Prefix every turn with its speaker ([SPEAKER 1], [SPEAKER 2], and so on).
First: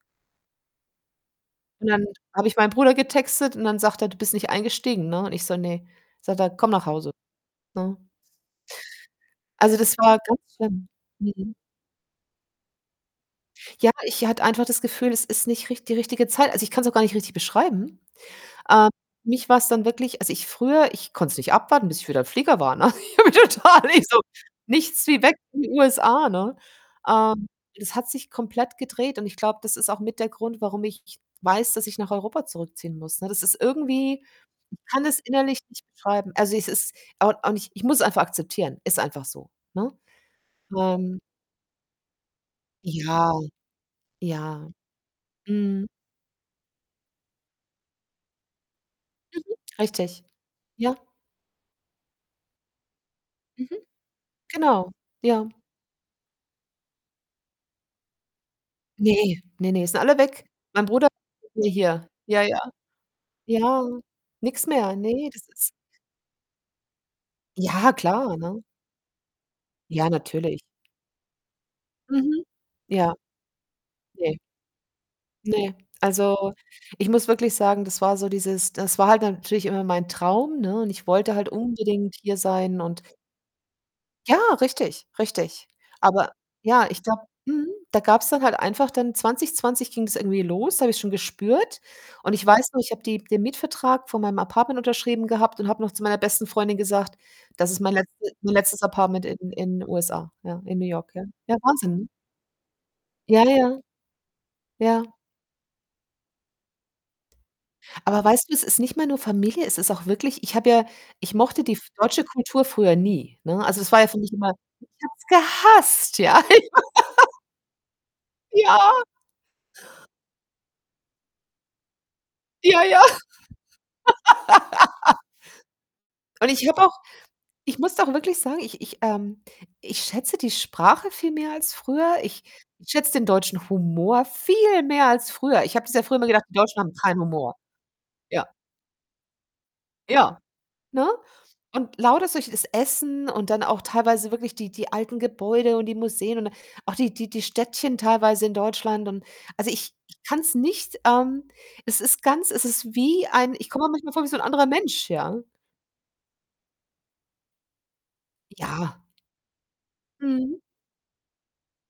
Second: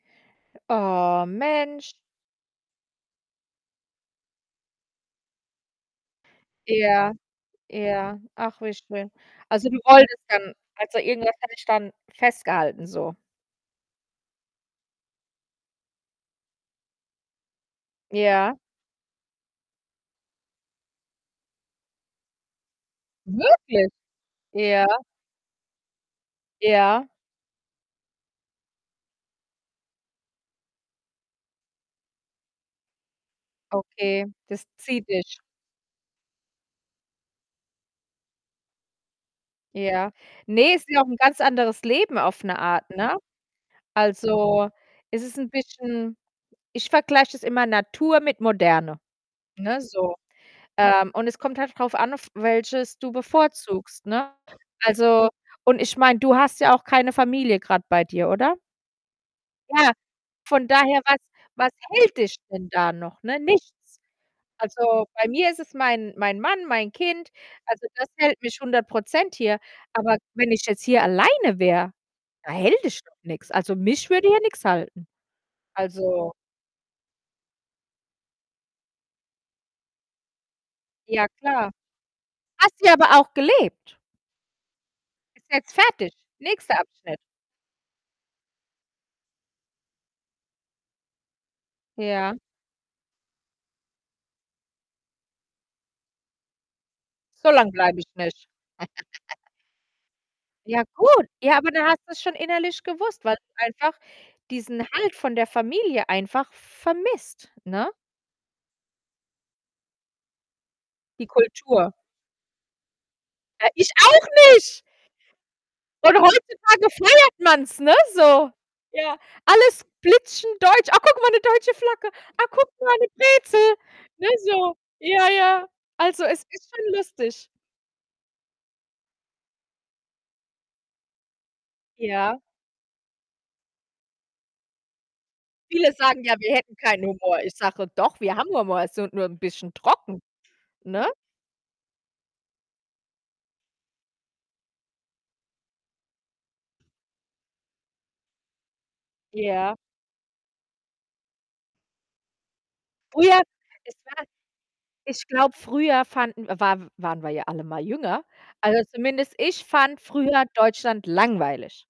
[SPEAKER 1] Oh,
[SPEAKER 2] Und
[SPEAKER 1] Mensch.
[SPEAKER 2] dann habe ich meinem Bruder getextet und dann sagt er: „Du bist nicht eingestiegen“, ne? Und ich so: „Ne." Sagt er: „Komm nach Hause.“
[SPEAKER 1] Ja,
[SPEAKER 2] Ne?
[SPEAKER 1] Ja. Ach, wie schön. Also,
[SPEAKER 2] Also,
[SPEAKER 1] du
[SPEAKER 2] das war
[SPEAKER 1] wolltest
[SPEAKER 2] ganz
[SPEAKER 1] dann
[SPEAKER 2] schlimm.
[SPEAKER 1] also, irgendwas hat
[SPEAKER 2] Mhm.
[SPEAKER 1] dich dann festgehalten, so.
[SPEAKER 2] Ja, ich hatte einfach das Gefühl, es ist nicht richt die richtige Zeit. Also, ich kann's auch gar nicht richtig beschreiben.
[SPEAKER 1] Ja.
[SPEAKER 2] Ähm, mich war's dann wirklich als ich früher ich konnte es nicht abwarten, bis ich wieder im Flieger war, ne? Ich habe
[SPEAKER 1] Wirklich?
[SPEAKER 2] total ich so:
[SPEAKER 1] Ja.
[SPEAKER 2] „Nichts wie weg in die USA,“ ne?
[SPEAKER 1] Ja.
[SPEAKER 2] Ähm, es hat sich komplett gedreht und ich glaube, das ist auch mit der Grund, warum ich weiß, dass ich nach Europa zurückziehen muss, ne? Das ist irgendwie
[SPEAKER 1] Okay, das
[SPEAKER 2] ich kann
[SPEAKER 1] zieht
[SPEAKER 2] es
[SPEAKER 1] dich.
[SPEAKER 2] innerlich nicht beschreiben. Also, es ist, auch auch nicht ich muss es einfach akzeptieren. Ist einfach so, ne?
[SPEAKER 1] Ja. Ne, ist ja auch 'n
[SPEAKER 2] Ähm
[SPEAKER 1] ganz anderes Leben auf 'ne Art, ne?
[SPEAKER 2] Ja, ja.
[SPEAKER 1] Also, es ist 'n
[SPEAKER 2] Mhm.
[SPEAKER 1] bisschen ich vergleiche das immer Natur mit Moderne,
[SPEAKER 2] Mhm.
[SPEAKER 1] ne, so.
[SPEAKER 2] Richtig. Ja.
[SPEAKER 1] Ähm, und es kommt halt drauf an, auf welches du
[SPEAKER 2] Mhm.
[SPEAKER 1] bevorzugst, ne?
[SPEAKER 2] Genau,
[SPEAKER 1] Also,
[SPEAKER 2] ja.
[SPEAKER 1] und ich meine, du hast ja auch keine Familie grade bei dir, oder?
[SPEAKER 2] Ne, ne, ne,
[SPEAKER 1] Ja,
[SPEAKER 2] sind alle weg.
[SPEAKER 1] von
[SPEAKER 2] Mein
[SPEAKER 1] daher,
[SPEAKER 2] Bruder
[SPEAKER 1] was
[SPEAKER 2] [unintelligible]
[SPEAKER 1] was
[SPEAKER 2] hier.
[SPEAKER 1] hält dich
[SPEAKER 2] Ja, ja.
[SPEAKER 1] denn da noch, ne?
[SPEAKER 2] Ja,
[SPEAKER 1] Nichts.
[SPEAKER 2] nix mehr.
[SPEAKER 1] Also, bei
[SPEAKER 2] Ne, das
[SPEAKER 1] mir ist
[SPEAKER 2] ist
[SPEAKER 1] es mein mein Mann, mein Kind. Also,
[SPEAKER 2] Ja
[SPEAKER 1] das
[SPEAKER 2] klar,
[SPEAKER 1] hält mich
[SPEAKER 2] ne?
[SPEAKER 1] 100 % hier.
[SPEAKER 2] Ja,
[SPEAKER 1] Aber wenn
[SPEAKER 2] natürlich.
[SPEAKER 1] ich jetzt hier alleine wäre,
[SPEAKER 2] Mhm.
[SPEAKER 1] da hält dich
[SPEAKER 2] Ja.
[SPEAKER 1] doch nix. Also, mich würde
[SPEAKER 2] Ne.
[SPEAKER 1] hier nix halten.
[SPEAKER 2] Ne,
[SPEAKER 1] Also
[SPEAKER 2] also, ich muss wirklich sagen, das war so dieses das war halt natürlich immer mein Traum, ne, und ich
[SPEAKER 1] Ja
[SPEAKER 2] wollte halt
[SPEAKER 1] klar.
[SPEAKER 2] unbedingt hier
[SPEAKER 1] Hast
[SPEAKER 2] sein
[SPEAKER 1] du ja
[SPEAKER 2] und
[SPEAKER 1] aber auch gelebt.
[SPEAKER 2] ja, richtig,
[SPEAKER 1] Ist
[SPEAKER 2] richtig.
[SPEAKER 1] jetzt fertig.
[SPEAKER 2] Aber
[SPEAKER 1] Nächster
[SPEAKER 2] ja, ich
[SPEAKER 1] Abschnitt.
[SPEAKER 2] glaube mhm, da gab's dann halt einfach dann 2020 ging's irgendwie los, da habe ich es schon gespürt und
[SPEAKER 1] Ja.
[SPEAKER 2] ich weiß noch, ich habe die den Mietvertrag von meinem Apartment unterschrieben gehabt und habe noch zu meiner besten Freundin gesagt:
[SPEAKER 1] So
[SPEAKER 2] „Das
[SPEAKER 1] lang
[SPEAKER 2] ist mein
[SPEAKER 1] bleibe ich
[SPEAKER 2] letzte
[SPEAKER 1] nicht.
[SPEAKER 2] mein letztes Apartment in in 'n USA.“ Ja, in
[SPEAKER 1] Ja
[SPEAKER 2] New York, ja.
[SPEAKER 1] gut.
[SPEAKER 2] Ja
[SPEAKER 1] Ja, aber du
[SPEAKER 2] Wahnsinn,
[SPEAKER 1] hast
[SPEAKER 2] ne?
[SPEAKER 1] es schon innerlich gewusst, weil
[SPEAKER 2] Ja,
[SPEAKER 1] du
[SPEAKER 2] ja.
[SPEAKER 1] einfach diesen
[SPEAKER 2] Ja.
[SPEAKER 1] Halt von der Familie einfach vermisst, ne?
[SPEAKER 2] Aber weißt du, es ist nicht mehr nur Familie, es ist auch wirklich Ich habe ja
[SPEAKER 1] Die
[SPEAKER 2] ich mochte die f
[SPEAKER 1] Kultur.
[SPEAKER 2] deutsche Kultur früher nie, ne?
[SPEAKER 1] Ja,
[SPEAKER 2] Also, es
[SPEAKER 1] ich
[SPEAKER 2] war ja für
[SPEAKER 1] auch
[SPEAKER 2] mich immer
[SPEAKER 1] nicht!
[SPEAKER 2] Ich habe es
[SPEAKER 1] Und
[SPEAKER 2] gehasst, ja.
[SPEAKER 1] heutzutage feiert man's, ne, so.
[SPEAKER 2] Ja.
[SPEAKER 1] Ja, alles blitzen deutsch. „Ach gucke mal, 'ne deutsche Flagge. Ach, gucke
[SPEAKER 2] Ja,
[SPEAKER 1] mal,
[SPEAKER 2] ja.
[SPEAKER 1] 'ne Brezel,“ ne, so. Ja, ja. Also, es
[SPEAKER 2] Und ich
[SPEAKER 1] ist
[SPEAKER 2] habe auch
[SPEAKER 1] schon lustig.
[SPEAKER 2] ich muss doch wirklich sagen, ich ich ähm, ich schätze die Sprache viel mehr als früher.
[SPEAKER 1] Ja.
[SPEAKER 2] Ich schätze den deutschen Humor viel mehr als früher. Ich habe
[SPEAKER 1] Viele
[SPEAKER 2] das ja früher
[SPEAKER 1] sagen
[SPEAKER 2] immer
[SPEAKER 1] ja,
[SPEAKER 2] gedacht,
[SPEAKER 1] wir
[SPEAKER 2] die
[SPEAKER 1] hätten
[SPEAKER 2] Deutschen haben
[SPEAKER 1] keinen
[SPEAKER 2] keinen
[SPEAKER 1] Humor.
[SPEAKER 2] Humor.
[SPEAKER 1] Ich sage: „Doch, wir
[SPEAKER 2] Ja.
[SPEAKER 1] haben Humor, ist so nur 'n bisschen trocken,“
[SPEAKER 2] Ja,
[SPEAKER 1] ne?
[SPEAKER 2] ne, und lauter solches das Essen und dann auch teilweise wirklich die die alten Gebäude und die Museen und auch die die die Städtchen teilweise in Deutschland und, also,
[SPEAKER 1] Ja.
[SPEAKER 2] ich ich kann's nicht ähm, es ist ganz es ist wie
[SPEAKER 1] Früher
[SPEAKER 2] ein ich komme mir
[SPEAKER 1] es
[SPEAKER 2] manchmal vor
[SPEAKER 1] war
[SPEAKER 2] wie so 'n anderer Mensch,
[SPEAKER 1] ich
[SPEAKER 2] ja.
[SPEAKER 1] glaube früher fanden war waren wir ja alle mal jünger. Also,
[SPEAKER 2] Ja.
[SPEAKER 1] zumindest ich fand früher
[SPEAKER 2] Mhm.
[SPEAKER 1] Deutschland langweilig.